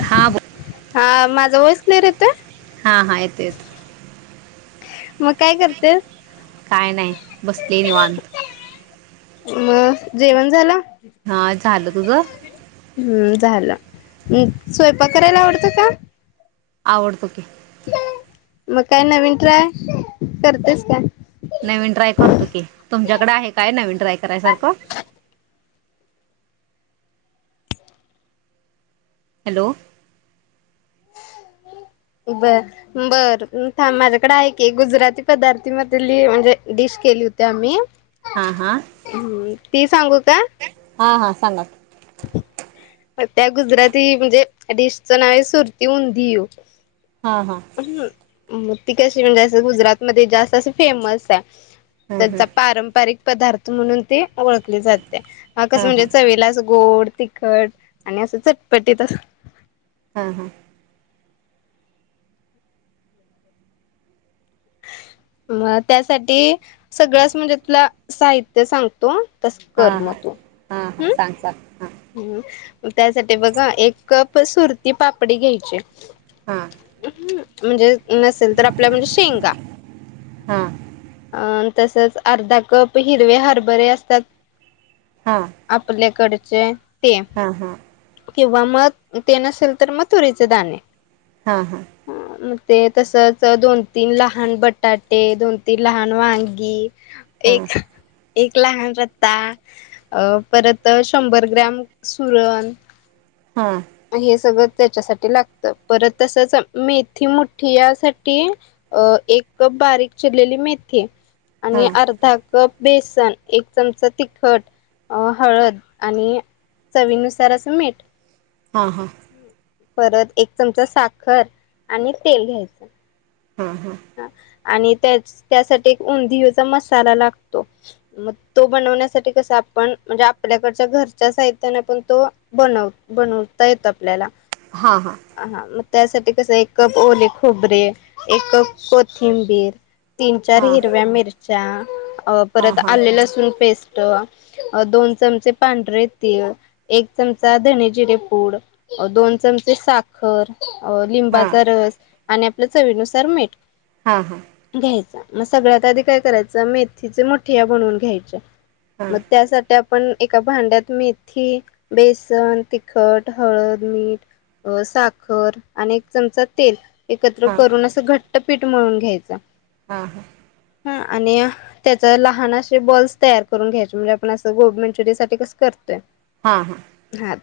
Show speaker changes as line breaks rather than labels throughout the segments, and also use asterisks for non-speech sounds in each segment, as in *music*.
हा बोल
हा मा व्हॉईस नाही येत?
हा हा येतो येतो.
मग काय करतेस?
काय नाही बसली निवांत.
म जेवण झालं?
हा झालं. तुझं?
म् स्वयंपाक करायला आवडतो का?
आवडतो की.
मग काय नवीन ट्राय करतेस काय?
नवीन ट्राय करतो की तुमच्याकडे आहे काय नवीन ट्राय करायसारखं हॅलो.
बर बर थांब माझ्याकडे आहे की गुजराती पदार्थी मधली म्हणजे डिश केली होती आम्ही.
हा हा.
हम्म ती सांगू क का?
हां हां सांगा.
त्या गुजराती म्हणजे डिश च नाव आहे सुरती उंदियू.
हा हा.
म ती कशी म्हणजे असं गुजरात मध्ये जास्त अस फेमस हाय.
हां हां
त्यांचा पारंपारिक पदार्थ म्हणून ती ओळखली जातिया कसं
हां
म्हणजे चवीला असं गोड, तीखट आणि असं चटपटीत असं
हा हा.
मग त्यासाठी सगळंच म्हणजे तुला साहित्य सांगतो, तस
हां
कर
हां हां
म तू
हां हां सांग सांग हां
हम्. त्यासाठी बघा एक कप सुरती पापडी घ्यायची,
हा.
म्हणजे नसेल तर आपल्या म्हणजे शेंगा.
हा.
अं तसच अर्धा कप हिरवे हरभरे असतात. आपल्याकडे चे
हा हा.
किंवा मग ते नसेल तर मग तुरीचे दाणे
हा हा.
मग ते तसच दोन तीन ला हान बटाटे, दोन तीन लहान वांगी
हां
एक एक लहान रत्ता, अ परत शंभर ग्रॅम सुरण
हां हां हां
हे संगळच. त्याच्यासाठी लागत परत तसच अ मेथी मोठी यासाठी अ एक कप बारीक चिरलेली मेथी
हां हां हां
आणि अर्धा कप बेसन एक चमचा तिखट अ हळद आणि चवीनुसार असं मीठ.
हां हां हां
हम *inaudible* परत एक चमचा साखर आणि तेल घ्यायचं.
हा हा.
आणि त्याच त्यासाठी एक उंदियोचा मसाला लागतो मग तो बनवण्यासाठी कसा आपण म्हणजे आपल्याकडच्या घरच्या साहित्याने पण तो बनव बनवता येतं. आपल्याला
हां हां हां हां हां हां
आ हा म त्यासाठी कसं एक कप ओले खोबरे, एक कप कोथिंबीर तीन-चार
हां
हिरव्या मिरच्या परत आलं लसूण पेस्ट टआ, आ दोन चमचे पांढरे तीळ, एक चमचा धने जिरे पूड, दोन चमचे साखर अ लिंबाचा रस आणि आपल्या चवीनुसार मीठ घ्यायचा मग सगळ्यात आधी काय करायचं मेथीचे मुठिया बनवून घ्यायच्या. मग त्यासाठ्या आ पण एका भांड्यात मेथी, बेसन, तिखट, हळद, मीठ अ साखर आणि एक चमचा तेल एकत्र करून असं घट् पीठ मळून घ्यायचा.
हा हा.
हा आणि त्याचा लहान अशे बॉल्स तयार करून घ्यायचे म्हणजे आपण असं गोभी मांचुरियासाठी कसं करतोय
हा हा.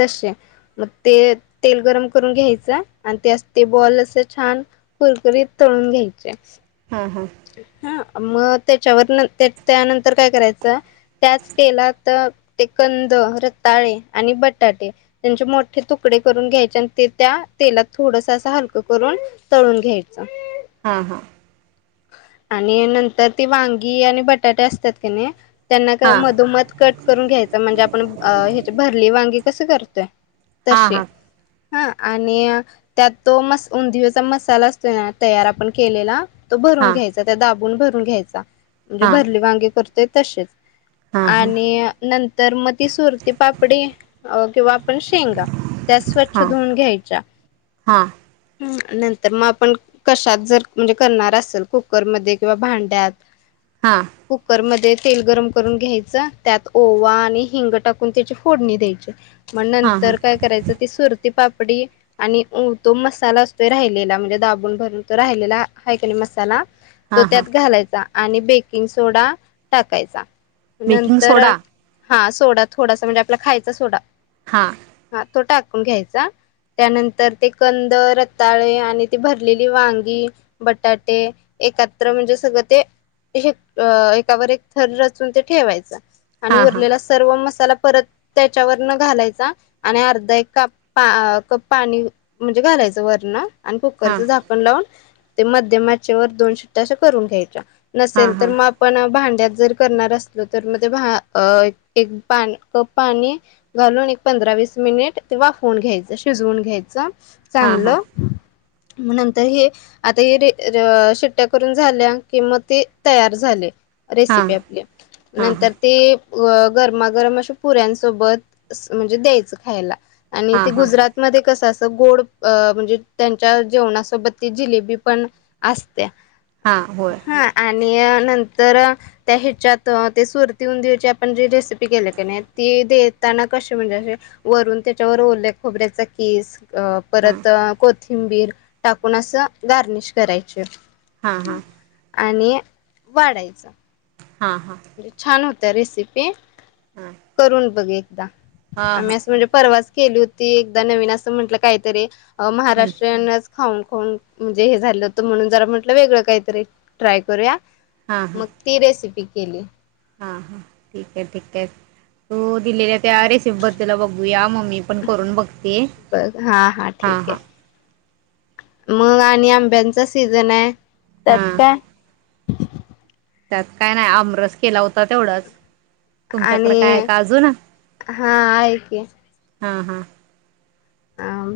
तशे मग ते तेल गरम करून घ्यायचं आणि ते असं ते बॉल असं छान कुरकुरीत तळून घ्यायचे.
हां हां
हा. मग त्याच्यावर त्यानंतर काय करायचं त्याच तेलात ते कंद, रताळे आणि बटाटे त्यांचे मोठे तुकडे करून घ्यायचे आणि ते त्या तेलात थोडस असं हलकं करून तळून घ्यायचं.
हा हा.
आणि नंतर ते वांगी आणि बटाटे असतात का नाही त्यांना का
हा
मधोमध कट करून घ्यायचं म्हणजे आपण आ भरली वांगी कसं करतय तशे
हा
हा आणि त्यात तो मस, उंदियोचा मसाला असतोय ना तयार आपण केलेला तो भरून
हा
घ्यायचा त्या दाबून भरून घ्यायचा.
हा
म्हणजे
हा
भरले वांगे करतेत तशेच
हा हा
आणि नंतर मग ती सुरती पापडी अ तेव्हा पण शेंगा त्या स्वच्छ
हा हा
धुूवून घ्याच्या.
हा
नंतर मग आपण कशात जर म्हणजे करणार असं सल कुकरमध्ये किंवा भांड्यात
हा
कुकरमध्ये तेल गरम करून घ्यायचं त्यात ओवा आणि हिंग टाकून त्याची फोडणी द्यायची. म
हा
नंतर काय करायचं ती सुरती पाप डी आणि उ तो मसाला असतोय राहिलेला म्हणजे दाबून भरून तो राहिलेला हयकनाय मस त्याला तो
हा हा
त्यात घालायचा आणि बेकिंग सोडा टाकायचा.
बेकिंग
नंतर
सोडा
हा सोडा थोडासा म्हणजे आपला खायचा सोडा
हा
हा तो टाकून घ्यायचा त्यानंतर ते कंद, रताळे आणि ती भरलेली वांगी, बटाट ते एकात्र म्हणजे सगळं ते हेक एकावर एक थर रचून ते ठेवायचा. आणि
हा हा
उरलेला सर्व मसाला परत त्याच्या वरन घालायचा आणि अर्धा एक काप पा कप पाणी म्हणजे घालायचं वरण आणि
हा हा
कुकरचं झाकण लावून ते मध्यम च्या वर दोन शिट्ट्या असं करून घ्यायच्या
हा
नसेल तर
हा
म आपण भांड्यात जर करणार असलो तर म ते भा एक पान कप पाणी घालून एक पंधरा वीस मिनिट ते वाफवून घ्यायचं. शिजवून घ्यायचं.
हा हा
चांगलं म नंतर हे आता हे डे रर शिट्ट्या करून झाल्या की म ते तयार झाले.
हा
रेसिपी आपली
हा
नंतर ते अ गरमागरम अशे पुऱ्यांसोबत म्हणजे द्यायचं खायला. आणि
हा
ते
हा
गुजरातमध्ये कसं अस गोड म्हणजे त्यांच्या जेवणासोबत ती जिलेबी पण अस् त्या
हा होय
हा आण आणि नंतर त्या ह्याच्यात ते सुरती उंदीऊ ची आपण जी रेसिपी केले की नाय ती देताना कसे म्हणजे असे वरून त्याच्यावर ओल्या खोबऱ्याचा कीस अ
हा
परत कोत थिंबीर टाकून असं गार्निश करायचे.
हा हा
आणि वाढायचा.
हा हा
जे छान हो रेसिपी
हा हा हा
करून बघ एक दहा
हां
आम्ही असं म्हणजे परवाच केली होती एकदा नवीन असं म्हंटलं कायतरी अ् महाराष्ट्रीयनच खाऊन खाऊन म्हणजे हे झालं होतं म्हणून जरा म्हटलं वेगळं काहीतरी ट्राय करूया. मक ती रेसिपी केले.
हा, हा ठीकय, ठीकय तू दिलेल्या ते अरे सिब्बतीला बघूया मम्मी पण करून बघतीय
बघ
हा,
ठीक
हा.
आहे मग आणि आंब्यांचा सीझनय. त्यात
हा
काय?
त्यात काय नाय आमरस केला होता तेवढाच. तुमच्याकडे काय आहे
आणि
का अजून
हा आहेकी.
हा, हा.
आम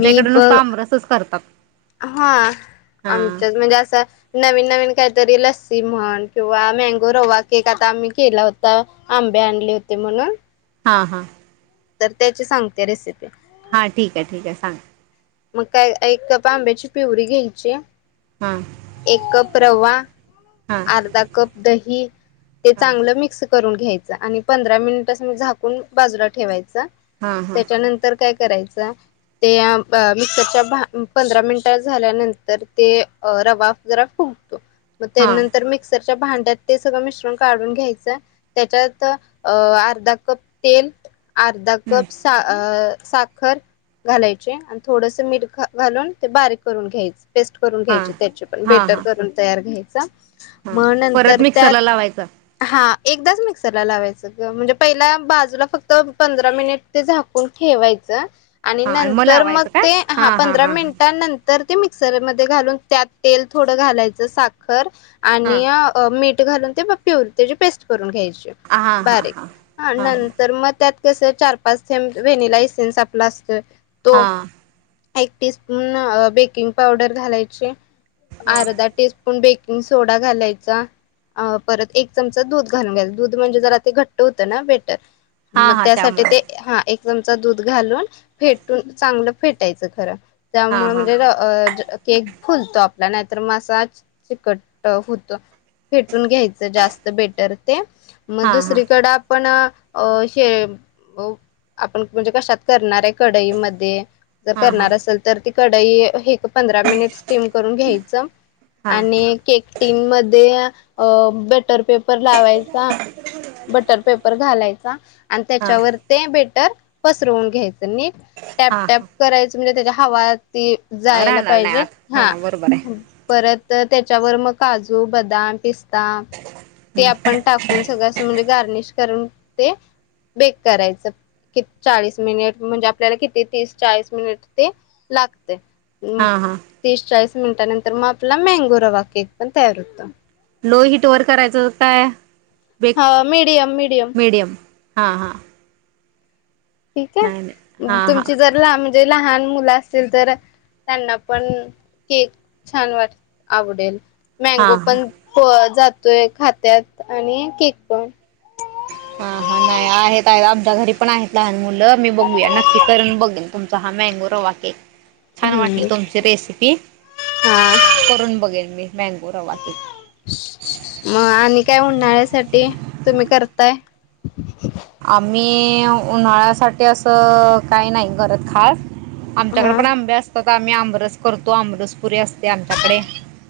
मी प
आमरसच करतात
हा
हां
आमच्यात म्हणजे असं नवीन, नवीन कायतरी लस्सी म्हण किंवा मँगो रवा केक आता आम्ही केला होता आंबे आणले होते म्हणून.
हा, हा
तर त्याची सांगते रेसिपी.
हा ठीकय, ठीकय सांग.
मग काय एक कप आंब्याची पिवरी घ्यायची.
हां
एक कप रवा
हां
अर्धा कप दही ते
हां
चांगलं मिक्स करून घ्यायच आणि पंधरा मिनिटस म झाकून बाजूला ठेवायच.
हां हां
त्याच्यानंतर काय करायचा ते अ मिक्सरच्या पंधरा मिनिट झाल्यानंतर ते रवा जरा फुगतो. मग ते
हां
नंतर मिक्सर च्या भांड्यात ते सगळं मिश्रण काढून घ्यायचं त्याच्यात अर्धा कप तेल अर्धा कप सा अ साखर घालायची आण थोडस मीठ घालून ते बारीक करून घ्यायच. टेस्ट करून
हां
घ्यायची त्याची पण
हां
बेटर
हां
करून तयार घ्याय सा
हां
मग
परत
नंतर त्यात
मिक्सरला लावायचं
हा. एकदाच मिक्सर ला लावायचं ग म्हणजे, पहिला बाजूला फक्त पंधरा मिनिट ते झाकून ठेवायचं. आणि
हां
नंतर मग
लावायचं काय
ते हा,
हां हां
पंधरा
हां
मिनिटां नंत तर ते मिक्सरमध्ये घालून त्यात तेल थोडं घालायचं साखर
हां
आणि अ मी घालून ते प्यूरी त्याजी पेस्ट करून घ्यायचे.
हां हां
बारीक
हां हां
नंतर मग त्यात तस चार पाच थेंम व्हेनीलायसेन्स आपलं असतं.
हा.
एक टीस्पून बेकिंग पावडर घालायचे.
हां
अर्ध टी स्पून बेक सोडा घालायचा परत एक चमचा दूध घालून घ्यायचा दूध म्हणजे, जरा ते घट्ट होतं ना बेट
हां
मग
हां
त्यासाठी
त्यामुळं
ते हा एक चमचा दूध घालून फेटून चांगलं फेटायचं खर.
हां
त्यामुळे
हां
म्हणजे केक फुलतो, आपल्या नाही तर म साज चिकट होत फेटून घ्यायचं जास्त बेटर ते. मग
हां हां
दुसरीकड आपण अ *unintelligible* आपण म्हणजे, कशात करणार आहे. कढाईमध्ये. जर
हां हां
करणार असेल तर ती कढई पंधरा मिनिट स्टीम करून घ्यायचं
हां
आणि केक टीन मध्ये अ बेट बटर पेपर लावायचा, बटर पेपर घालायचा आणि
हां
त्याच्यावर ते बेटर पसरवून घ्यायच. *unintelligible* टॅप
हां
टॅप
हां
म्हजे त्याच्या हवा ती जायला
राहणार नाही
पाहिजे
आत हां
हा,
बरोबर आहे
परत त्याच्यावर मग काजू, बदाम, पिस्ता *unintelligible* ते आपण टाकून सगळं अस म्हणजे, गार्निश करून ते बेक कराय चाळीस मिनट म्हणजे, आपल्याला किती तीस चाळीस मिनिट ते लागते. हम्म
हां हां
तीस चाळीस मिनटानंतर मग आपला मँगो रवा केक पण तयार होतो.
हो हिट वर करायचं *unintelligible* काय बेक
हा मीडियम मीडियम.
हां हां.
ठीक
नाही नाही
हे
हां हां
तुमची जर लाम जे लहान मुलं असतील तर त्यांना पण केक छान वाट आवडेल. मॅगो
हां हां
पण प जात ते खात्यात आणि केक पण
हा हा नाही आहेत आहेत आमच्या घरी पण आहेत लहान मुलं *unintelligible* मी बघूया नक्की करून बघेल तुम त हा मॅंगो रवा केक छान वाटली
हम्म
तुमची रेसिपी
हा.
आ करून बघेन मी मँगो रवा केक.
म आणि काय उन्हाळ्यासाठी तुम्ही करताय
आम्ही उन्हाळ्यासाठी असं काही नाही करत खास आमच्याकडे
हा
पण आंबे असतात. आम्ही आमरस करतो आमरस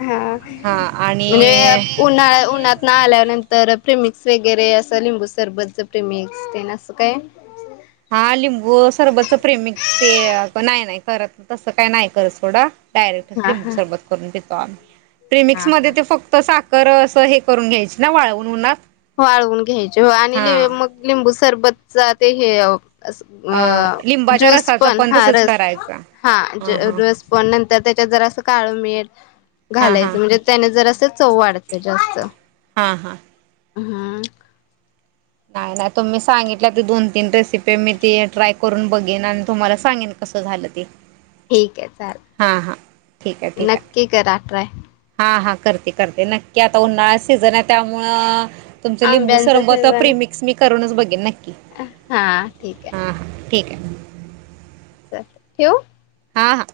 हा
हां
म्हणजे
आणि
उन्हाळ्या उन्हात न आल्यानंतर. फ्री मिक्स वगैरे असा लिंबू सरबतच ते मिक्स ते आसं काय
हा लिंबू सरबच प्रेमिक्स ते प नाही नाही करत तसं काय नाही कर सोडा. डायरेट
हा
लिंबू
हा
सरबत करून देत. तहान *unintelligible* प्रेमिक्स
हा
मध्ये
हा
ते फक्त साख करं असं हे करून घ्यायच ना वाळवून उनात.
वाळवून घ्यायचे हो आणि लीव मग लिंबू सरबत ज ते हे आहो. अस म अ
लिंबाच्या
ज्यूस
रसाचा
पण हा
तसच
रस
करायचा
हा ज रस पण नंतर त्याच्यात जरा सं काळं मिठ
हा हा
घालायचं म्हणजे त्याने जर असं चव वाढते जास्त.
हा हा
हा.
नाइ नाइ तुीम्ही सांगितलं ती दोन तीन रेसिपी मी ती ट्राय करून बघेन आणि तुम्हाला सांगेन कसं झालं ते.
ठीक आहे
हां हां ठीक आहे
चालेल.
ठीक आहे
नक्की करा ट्राय,
हा हा करते करते नक्की आता उन्हाळा सीझन हाय त्यामुळं तुमचं लिंबू
आंब्यांचा
सरंबत त
सीझन
प्रिमिक्स मी करूनच बघ सांगितलं नाही.
हा ठीक हाय.
ठीक हाय.
ठेऊ.
हा हां.